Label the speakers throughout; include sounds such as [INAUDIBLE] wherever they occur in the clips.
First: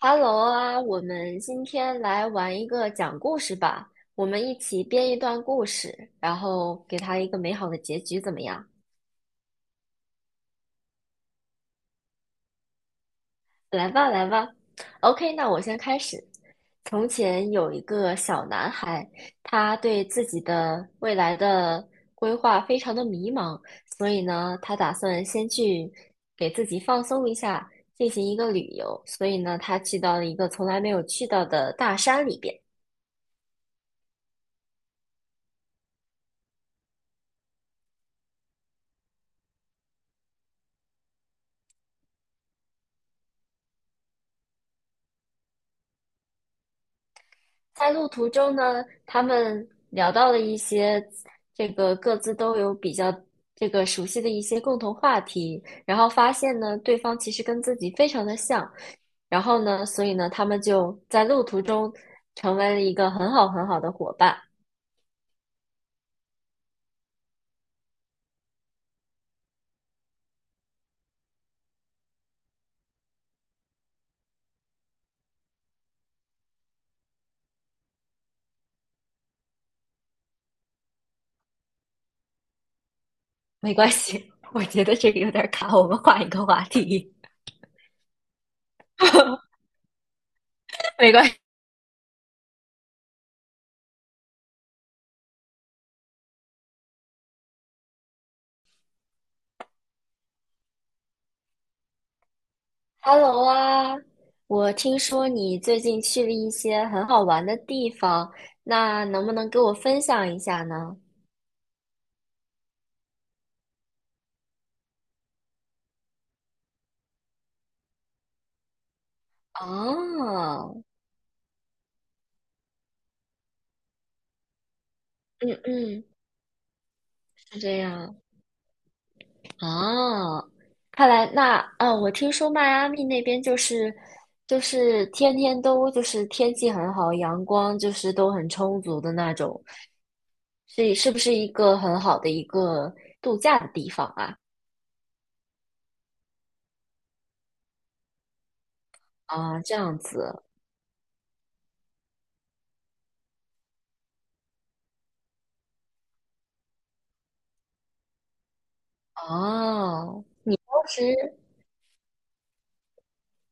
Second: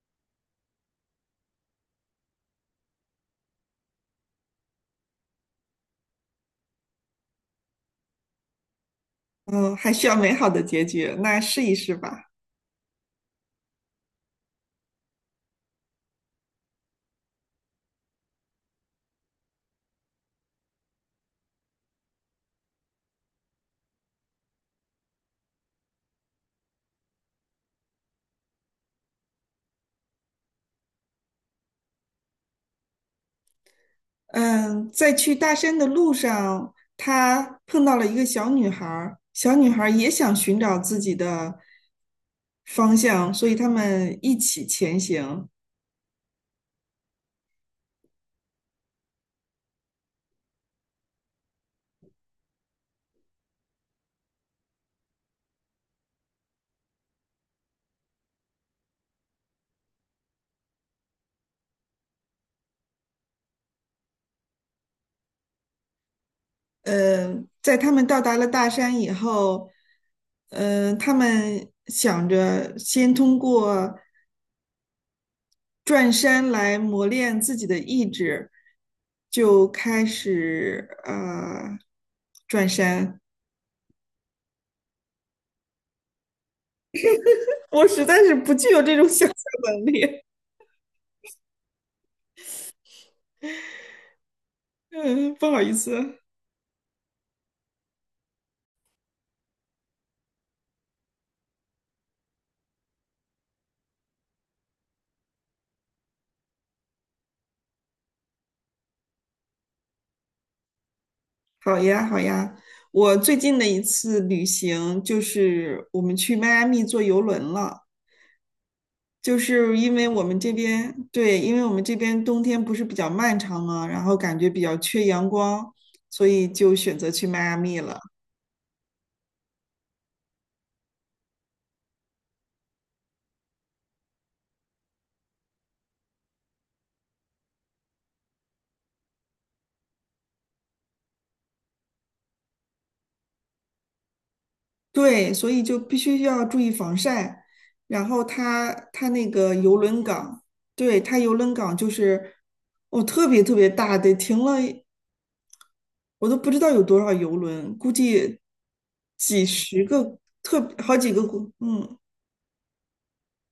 Speaker 1: Hello 啊，我们今天来玩一个讲故事吧。我们一起编一段故事，然后给它一个美好的结局，怎么样？
Speaker 2: 嗯，还需要美好的结局，那试一试吧。
Speaker 1: 来吧，来吧。OK，那我先开始。从前有一个小男孩，他对自己的未来的规划非常的迷茫，所以呢，他打算先去给自己放松一下，进行一个旅游。所以呢，他去到了一个从来没有去到的大山里边。
Speaker 2: 嗯，在去大山的路上，他碰到了一个小女孩儿，小女孩儿也想寻找自己的方向，所以他们一起前行。
Speaker 1: 在路途中呢，他们聊到了一些这个各自都有比较这个熟悉的一些共同话题，然后发现呢，对方其实跟自己非常的像，然后呢，所以呢，他们就在路途中成为了一个很好很好的伙伴。
Speaker 2: 嗯，在他们到达了大山以后，嗯，他们想着先通过转山来磨练自己的意志，就开始转山。
Speaker 1: 没关系，[LAUGHS] 我觉得这个有点卡，我们换一个话题。
Speaker 2: 我实在是不具有这种想象
Speaker 1: [LAUGHS]
Speaker 2: 能力。
Speaker 1: 没关系。
Speaker 2: 嗯，不好意思。
Speaker 1: Hello 啊，我听说你最近去了一些很好玩的地方，那能不能给我分享一下呢？
Speaker 2: 好呀，好呀。我最近的一次旅行就是我们去迈阿密坐游轮了，就是因为我们这
Speaker 1: 哦，
Speaker 2: 边，对，因为我们这边冬天不是比较漫长嘛，然后感觉比较缺阳
Speaker 1: 嗯
Speaker 2: 光，
Speaker 1: 嗯，
Speaker 2: 所以就选择去迈阿
Speaker 1: 是这
Speaker 2: 密了。
Speaker 1: 样。哦，看来那啊，我听说迈阿密那边就是天天都就是天气很好，阳光就是都很充足的那种，是不是一个很好的一个度假的地方啊？
Speaker 2: 对，所以就必须要注意防晒。然后它那个
Speaker 1: 啊，这
Speaker 2: 游
Speaker 1: 样
Speaker 2: 轮港，
Speaker 1: 子。
Speaker 2: 对，它游轮港就是哦，特别特别大，得停了我都不知道有多少游轮，估计几十个，
Speaker 1: 哦，当
Speaker 2: 特好
Speaker 1: 时
Speaker 2: 几个国，嗯，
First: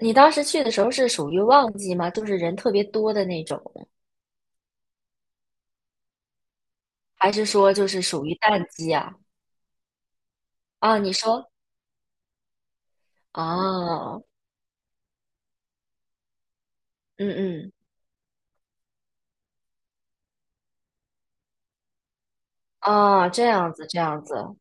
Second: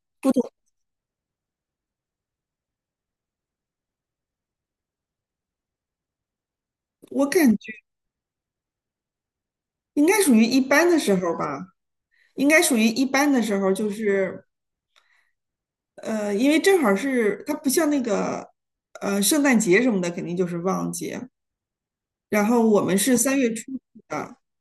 Speaker 1: 你当时去的时候是属于旺季吗？就是人特别多的那种，
Speaker 2: 我
Speaker 1: 还是
Speaker 2: 感觉
Speaker 1: 说就是属于淡季啊？
Speaker 2: 应该属于一般的
Speaker 1: 啊，你
Speaker 2: 时候
Speaker 1: 说。
Speaker 2: 吧，应该属于一般的时候，就
Speaker 1: 哦，
Speaker 2: 是因为正好
Speaker 1: 嗯
Speaker 2: 是它不
Speaker 1: 嗯，
Speaker 2: 像那个圣诞节什么的，肯定就是旺季，然后我们是
Speaker 1: 啊，
Speaker 2: 三
Speaker 1: 这
Speaker 2: 月初
Speaker 1: 样子，这样
Speaker 2: 的，
Speaker 1: 子。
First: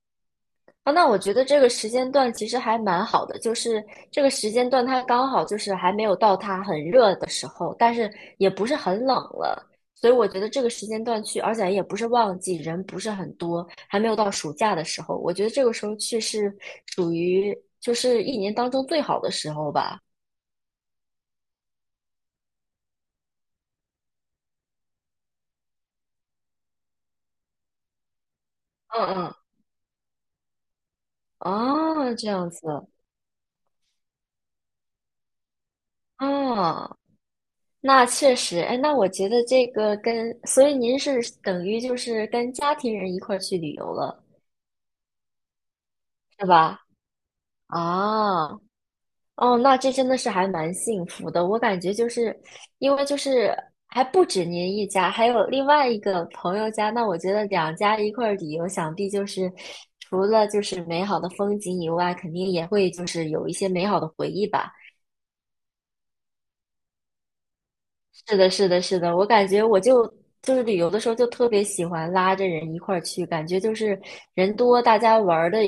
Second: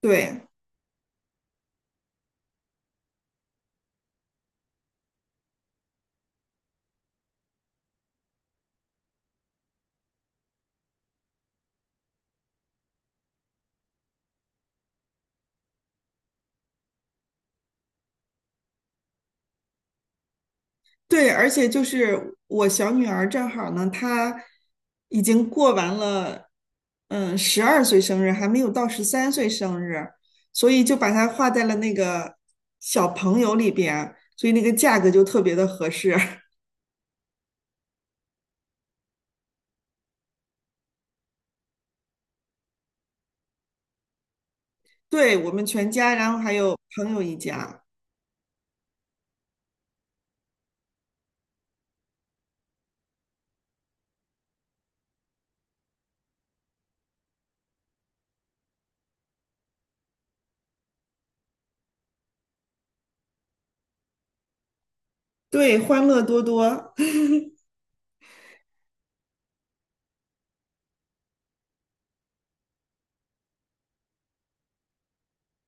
Speaker 2: 对。
Speaker 1: 啊，那我觉得这个时间段其实还蛮好的，就是这个时间段它刚好就是还没有到它很热的时候，但是也不是很冷了，所以我觉得这个时间段去，而且也不是旺季，人不是很多，还没有到暑假的时候，我觉得这个时候去是属于就是一年当中最好的时候吧。
Speaker 2: 对，而且就是我小女儿正好呢，她已经过完了，嗯，12岁生日，还没有到十
Speaker 1: 嗯
Speaker 2: 三
Speaker 1: 嗯，
Speaker 2: 岁生日，所以就把它画在了那
Speaker 1: 哦，这
Speaker 2: 个
Speaker 1: 样子，
Speaker 2: 小朋友里边，所以那个价格就特别的合适。
Speaker 1: 啊。那确实，哎，那我觉得这个跟，所以您是等于就是跟家庭人一块儿去旅游了，
Speaker 2: [LAUGHS] 对，我们全家，然后
Speaker 1: 是
Speaker 2: 还有
Speaker 1: 吧？
Speaker 2: 朋友一家，
Speaker 1: 啊，哦，那这真的是还蛮幸福的。我感觉就是，因为就是还不止您一家，还有另外一个朋友家，那我觉得两家一块儿旅游，想必就是除了就是美好的风景以外，肯定也会就是有一些美好的回忆吧。
Speaker 2: 对，欢乐多多。
Speaker 1: 是的，是的，是的，我感觉我就是旅游的时候就特别喜欢拉着人一块儿去，感觉就是人多，大家玩儿的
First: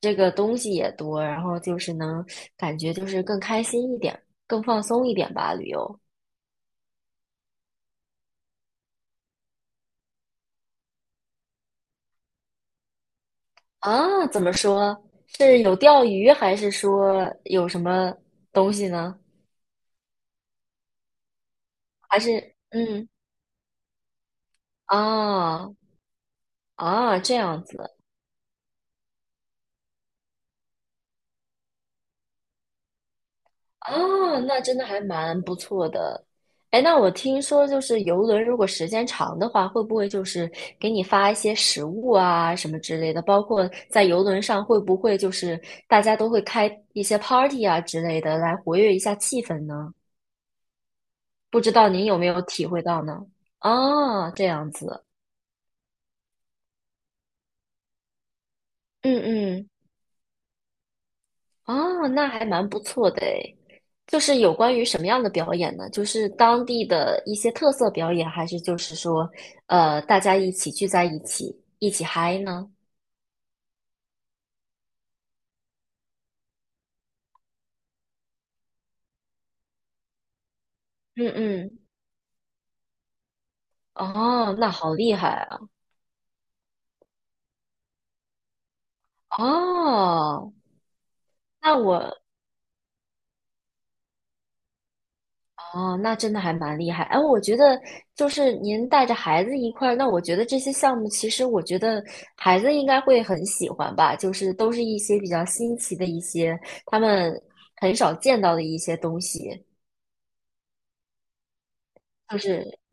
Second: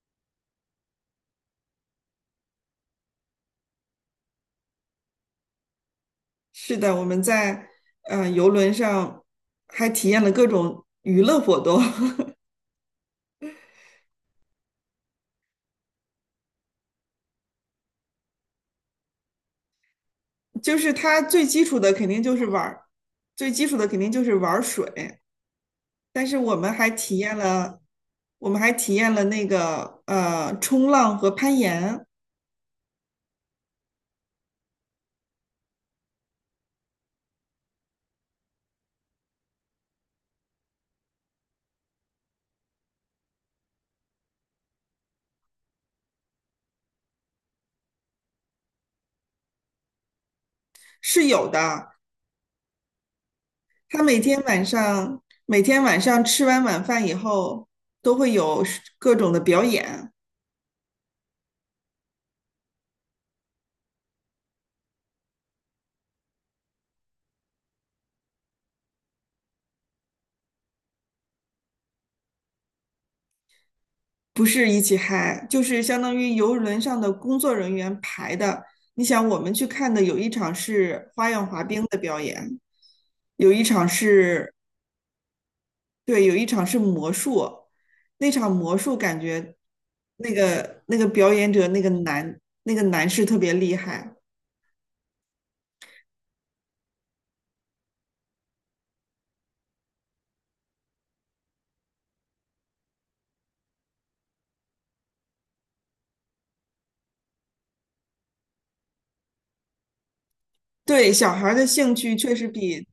Speaker 1: 这个东西也多，然后就是能感觉就是更开心一点，更放松一点吧，旅游。
Speaker 2: [LAUGHS] 是的，我们在游轮上还体验了各种娱乐活动。[LAUGHS]
Speaker 1: 啊，怎么说？是有钓鱼，还是说有什么东西呢？
Speaker 2: 就是它最基础的肯
Speaker 1: 还
Speaker 2: 定就是
Speaker 1: 是
Speaker 2: 玩儿，
Speaker 1: 嗯
Speaker 2: 最基础的肯定就是玩儿水，
Speaker 1: 啊
Speaker 2: 但是我们还体
Speaker 1: 啊这
Speaker 2: 验
Speaker 1: 样
Speaker 2: 了，
Speaker 1: 子。
Speaker 2: 我们还体验了那个冲浪和攀岩
Speaker 1: 哦，那真的还蛮不错的。哎，那我听说就是游轮，如果时间长的话，会不会就是给你发一些食物啊什么之类的？包括在游轮上，会不会就是大家都会开一些 party 啊之类的来活跃一下气氛呢？
Speaker 2: 是有
Speaker 1: 不知道
Speaker 2: 的。
Speaker 1: 您有没有体会到呢？
Speaker 2: 他每
Speaker 1: 哦，
Speaker 2: 天
Speaker 1: 这
Speaker 2: 晚
Speaker 1: 样子，
Speaker 2: 上每天晚上吃完晚饭以后都会有各
Speaker 1: 嗯
Speaker 2: 种的表
Speaker 1: 嗯。
Speaker 2: 演，
Speaker 1: 哦，那还蛮不错的诶。就是有关于什么样的表演呢？就是当地的一些特色表演，还是就是说，大家一起聚在一起，一起嗨呢？
Speaker 2: 不是一起嗨，就是相当于游轮上的工作人员排的。你想，我们去看的有一场是
Speaker 1: 嗯
Speaker 2: 花样滑
Speaker 1: 嗯，
Speaker 2: 冰的表演，有一场是
Speaker 1: 哦，那好厉害啊！
Speaker 2: 对，有一场是魔术，那场魔术感觉那
Speaker 1: 哦，
Speaker 2: 个那个表演者
Speaker 1: 那
Speaker 2: 那个
Speaker 1: 我，
Speaker 2: 男那个男士特别厉害。
Speaker 1: 哦，那真的还蛮厉害。哎，我觉得就是您带着孩子一块儿，那我觉得这些项目其实我觉得孩子应该会很喜欢吧，就是都是一些比较新奇的一些他们很少见到的一些东西。
Speaker 2: 对，小孩儿的兴趣确
Speaker 1: 就
Speaker 2: 实
Speaker 1: 是
Speaker 2: 比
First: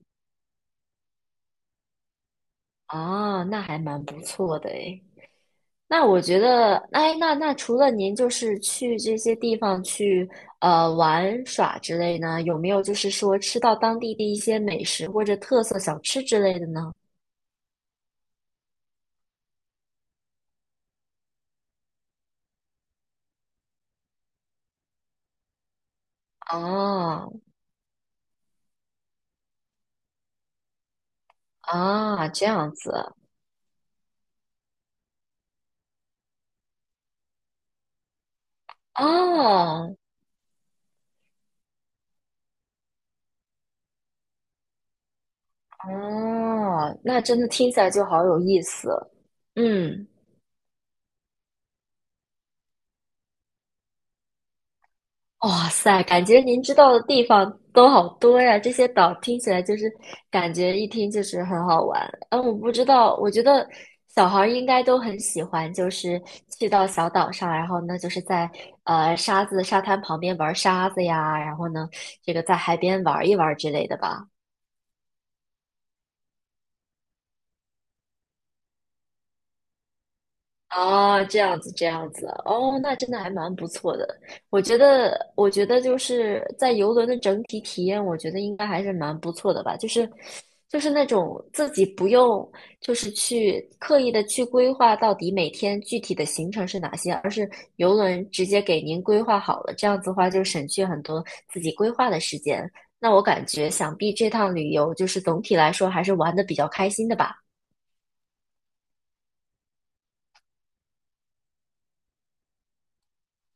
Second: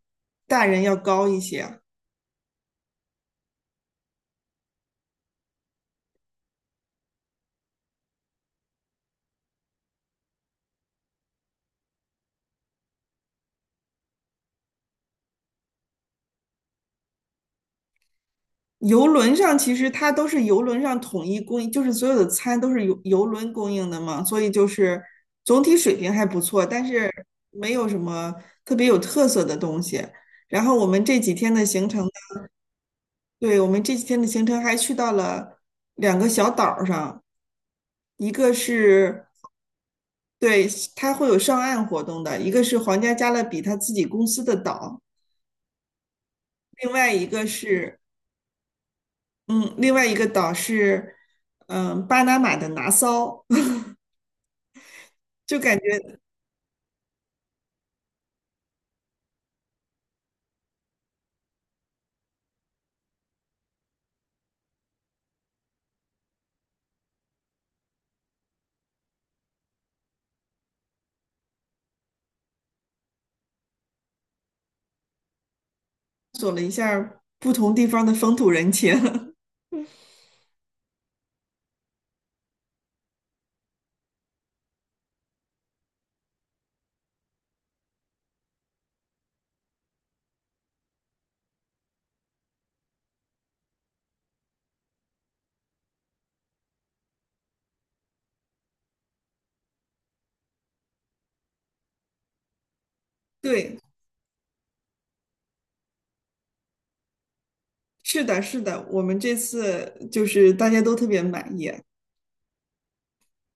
Speaker 2: 大人要高一些。
Speaker 1: 啊，那还蛮不错的诶。那我觉得，哎，那除了您就是去这些地方去玩耍之类呢，有没有就是说吃到当地的一些美食或者特色小吃之类的呢？
Speaker 2: 游轮上其实它都是游轮上统一供应，就是所有的餐都是游轮供应的嘛，所以就是总体水平还不错，但是
Speaker 1: 哦
Speaker 2: 没有什么特别有特色的东西。然后我们这几天的行程，
Speaker 1: 啊，这样子
Speaker 2: 对，我们这几天的行程还去到了两个小岛儿上。一个是
Speaker 1: 哦
Speaker 2: 对它会有上岸活动的，一个是皇家加勒比他自己公司的岛，另
Speaker 1: 哦，
Speaker 2: 外
Speaker 1: 那
Speaker 2: 一
Speaker 1: 真
Speaker 2: 个
Speaker 1: 的听起来
Speaker 2: 是
Speaker 1: 就好有意思。
Speaker 2: 嗯，另外
Speaker 1: 嗯。
Speaker 2: 一个岛是巴拿马的拿骚，[LAUGHS] 就
Speaker 1: 哇
Speaker 2: 感
Speaker 1: 塞，
Speaker 2: 觉
Speaker 1: 感觉您知道的地方都好多呀！这些岛听起来就是感觉一听就是很好玩。嗯，我不知道，我觉得小孩儿应该都很喜欢，就是去到小岛上，然后呢，就是在沙滩旁边玩沙子呀，然后呢，这个在海边玩一玩之类的吧。
Speaker 2: 不同地方的风土人情。
Speaker 1: 哦，这样子，这样子，哦，那真的还蛮不错的。我觉得就是在游轮的整体体验，我觉得应该还是蛮不错的吧。就是那种自己不用，就是去刻意的去规划到底每天具体的行程是哪些，而是游轮直接给您规划好了。这样子的话，就省去很多自己规划的时间。那我
Speaker 2: [LAUGHS]
Speaker 1: 感觉，
Speaker 2: 对，
Speaker 1: 想必这趟旅游就是总体来说还是玩的比较开心的吧。
Speaker 2: 是的，是的，我们这次就是大家都特别满意。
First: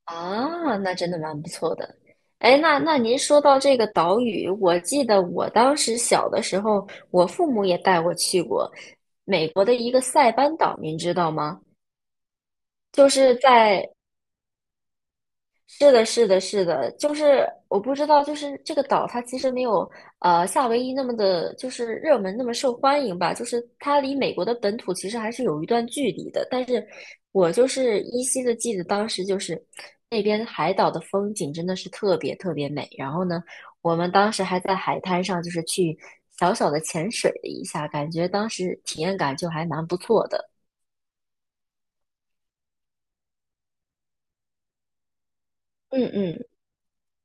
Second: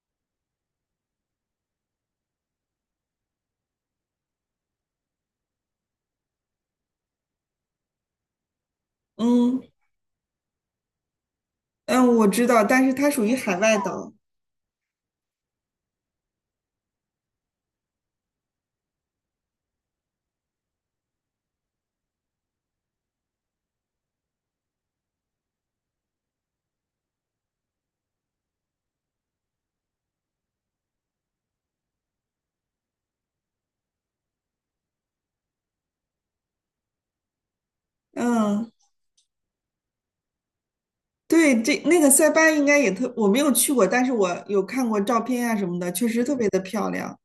Speaker 1: 啊，那真的蛮不错的。哎，那您说到这个岛屿，我记得我当时小的时候，我父母也带我去过美
Speaker 2: 嗯
Speaker 1: 国的一个塞班岛，您知道吗？
Speaker 2: 嗯，我知道，但是
Speaker 1: 就
Speaker 2: 它属于
Speaker 1: 是
Speaker 2: 海外
Speaker 1: 在
Speaker 2: 岛。
Speaker 1: 是的，是的，是的，就是我不知道，就是这个岛它其实没有夏威夷那么的，就是热门那么受欢迎吧，就是它离美国的本土其实还是有一段距离的。但是我就是依稀的记得当时就是那边海岛的风景真的是特别特别美。然后呢，我们当时还在海滩上就是去小小的潜水了一下，感觉当
Speaker 2: 嗯，
Speaker 1: 时体验感就还蛮不错的。
Speaker 2: 对，这那个塞班应该也特，我没有去过，但是我有看过照片啊什么的，确
Speaker 1: 嗯
Speaker 2: 实特
Speaker 1: 嗯。
Speaker 2: 别的漂亮。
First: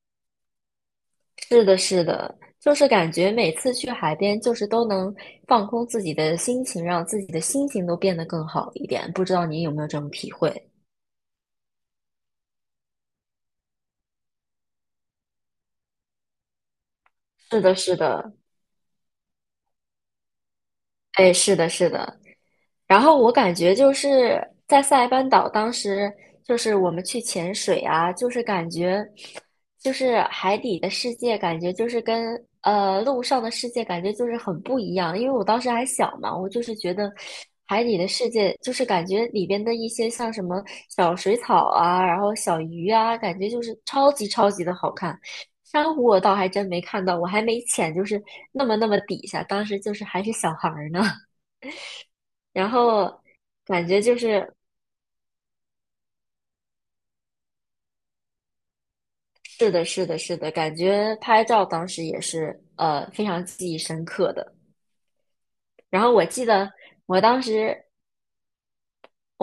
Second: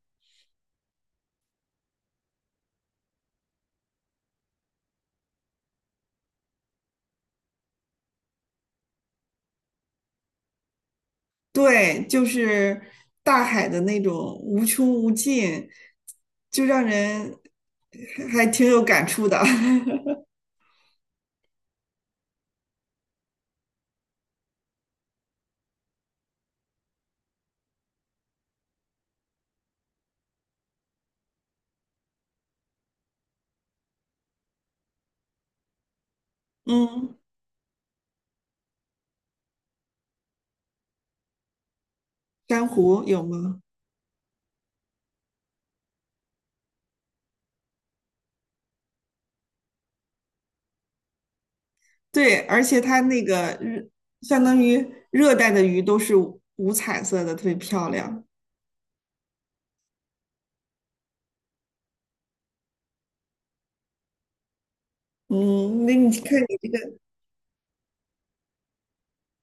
Speaker 1: 是的，是的，就是感觉每次去海边，就是都能放空自己的心情，让自己的心情都变得更好一点。不知道你有没有这种体会？
Speaker 2: 对，就是大海的那种无穷无尽，就让人
Speaker 1: 是的，是
Speaker 2: 还
Speaker 1: 的，
Speaker 2: 还挺有感触的。[LAUGHS]
Speaker 1: 哎，是的，是的。然后我感觉就是在塞班岛，当时就是我们去潜水啊，就是感觉，就是海底的世界，感觉就是跟陆上的世界感觉就是很不一样。因为我当时还小嘛，我就是觉得
Speaker 2: 嗯，
Speaker 1: 海底的世界就是感觉里边的一些像什么小水草啊，然后小
Speaker 2: 珊
Speaker 1: 鱼
Speaker 2: 瑚
Speaker 1: 啊，
Speaker 2: 有
Speaker 1: 感觉就
Speaker 2: 吗？
Speaker 1: 是超级超级的好看。珊瑚我倒还真没看到，我还没潜，就是那么那么底下，当时就是还是小孩儿呢。
Speaker 2: 对，而
Speaker 1: 然
Speaker 2: 且它
Speaker 1: 后
Speaker 2: 那个
Speaker 1: 感
Speaker 2: 日
Speaker 1: 觉就
Speaker 2: 相
Speaker 1: 是
Speaker 2: 当于热带的鱼都是五彩色的，特别漂亮。
Speaker 1: 是的，是的，是的，感觉拍照当时也是非常记忆深刻的。
Speaker 2: 嗯，那
Speaker 1: 然后
Speaker 2: 你
Speaker 1: 我
Speaker 2: 看
Speaker 1: 记
Speaker 2: 你这
Speaker 1: 得
Speaker 2: 个，
Speaker 1: 我当时，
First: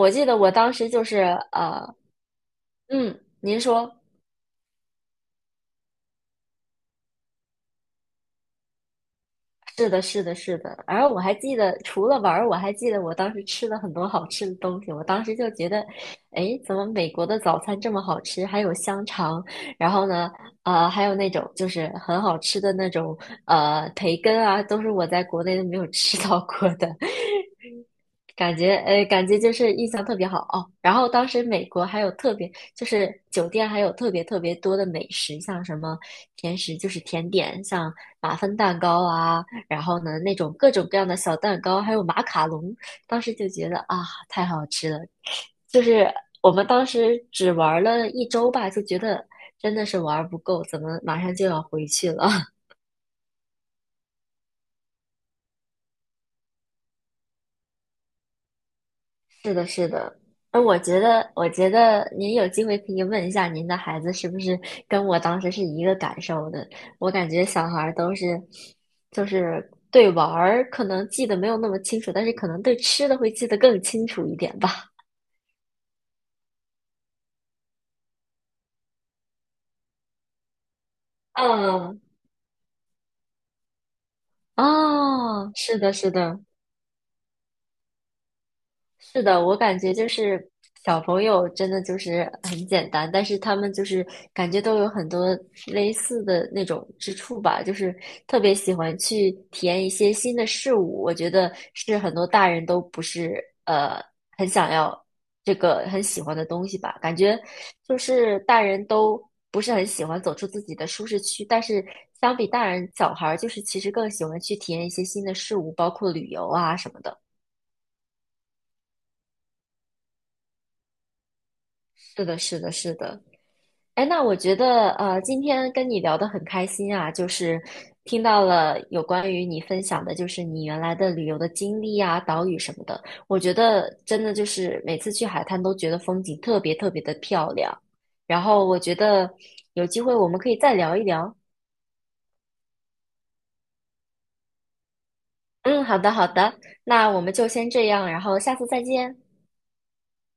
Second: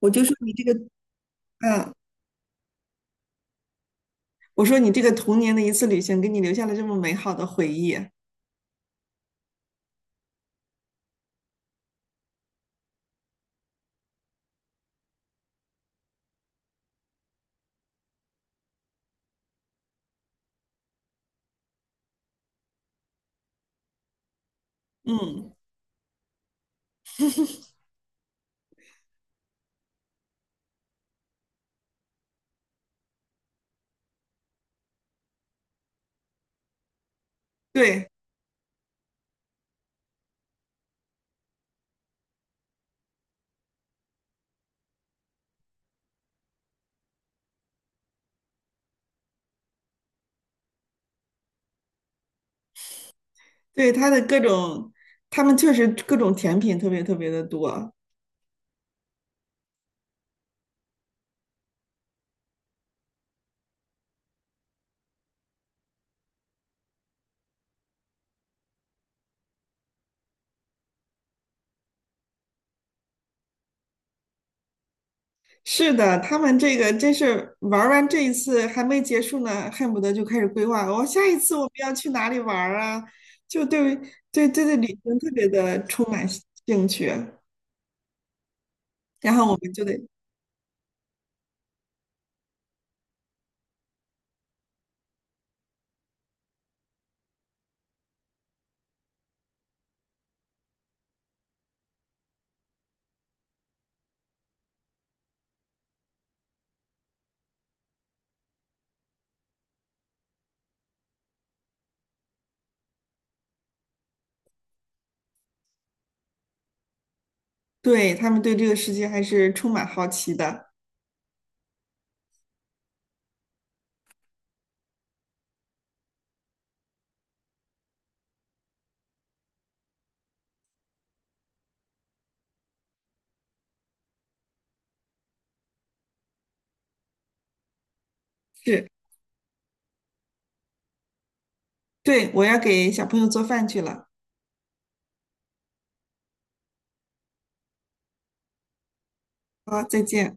Speaker 2: 我就
Speaker 1: 记
Speaker 2: 说
Speaker 1: 得我
Speaker 2: 你这个，
Speaker 1: 当时就是
Speaker 2: 嗯，
Speaker 1: 呃，嗯，您说。
Speaker 2: 我说你这个童年的一次旅行，给你留下了这么美好的回忆。
Speaker 1: 是的，是的，是的。而我还记得，除了玩儿，我还记得我当时吃了很多好吃的东西。我当时就觉得，哎，怎么美国的早餐这么好吃？还有香肠，然后呢，还有那种就是很好吃的那种培根啊，都是我在国
Speaker 2: 嗯，
Speaker 1: 内都没有吃到过的。感觉感觉就是印象特别好哦。然后当时美国还有特别，就是酒店还有特别特别多的美食，像什么甜食，就是甜点，像
Speaker 2: 对
Speaker 1: 马芬蛋糕啊，然后呢那种各种各样的小蛋糕，还有马卡龙。当时就觉得啊，太好吃了。就是我们当时只玩了一周吧，就觉得真的是玩不够，怎么马上就要回去了？
Speaker 2: 对，它的各种，他们确实各种甜品特别特别的多。
Speaker 1: 是的，是的。而我觉得您有机会可以问一下您的孩子是不是跟我当时是一个感受的。我感觉小孩儿都是，就是对玩儿可能记得没有那么清楚，但是可能对吃的会记得更清楚一点吧。
Speaker 2: 是的，他们这个真是玩儿完这一次还没结束呢，恨不得就开始规划，我、下一次我们要
Speaker 1: 嗯，
Speaker 2: 去哪里玩儿啊？就对，旅行特别
Speaker 1: 哦，是
Speaker 2: 的
Speaker 1: 的，
Speaker 2: 充
Speaker 1: 是
Speaker 2: 满
Speaker 1: 的。
Speaker 2: 兴趣，
Speaker 1: 是
Speaker 2: 然
Speaker 1: 的，
Speaker 2: 后我
Speaker 1: 我
Speaker 2: 们
Speaker 1: 感
Speaker 2: 就
Speaker 1: 觉
Speaker 2: 得
Speaker 1: 就是小朋友真的就是很简单，但是他们就是感觉都有很多类似的那种之处吧，就是特别喜欢去体验一些新的事物。我觉得是很多大人都不是很想要这个很喜欢的东西吧，感觉就是大人都不是很喜欢走出自己的舒适区，但是相比大人，小孩儿就是其实更喜欢去体验一些新的事物，包括旅游啊什么的。
Speaker 2: 对他们对这个世界还是充满好奇的。
Speaker 1: 是的，是的，是的。哎，那我觉得今天跟你聊得很开心啊，就是听到了有关于你分享的，就是你原来的旅游的经历啊、岛屿什么的。我觉得真的就是每次去海滩都觉得风景特别特别的漂亮。然后我
Speaker 2: 是，
Speaker 1: 觉得有机会我们可以再聊一聊。
Speaker 2: 对，我要给小朋友做饭去了，
Speaker 1: 嗯，好的好的，那我们就先这样，然后下次再见。
Speaker 2: 好，再见。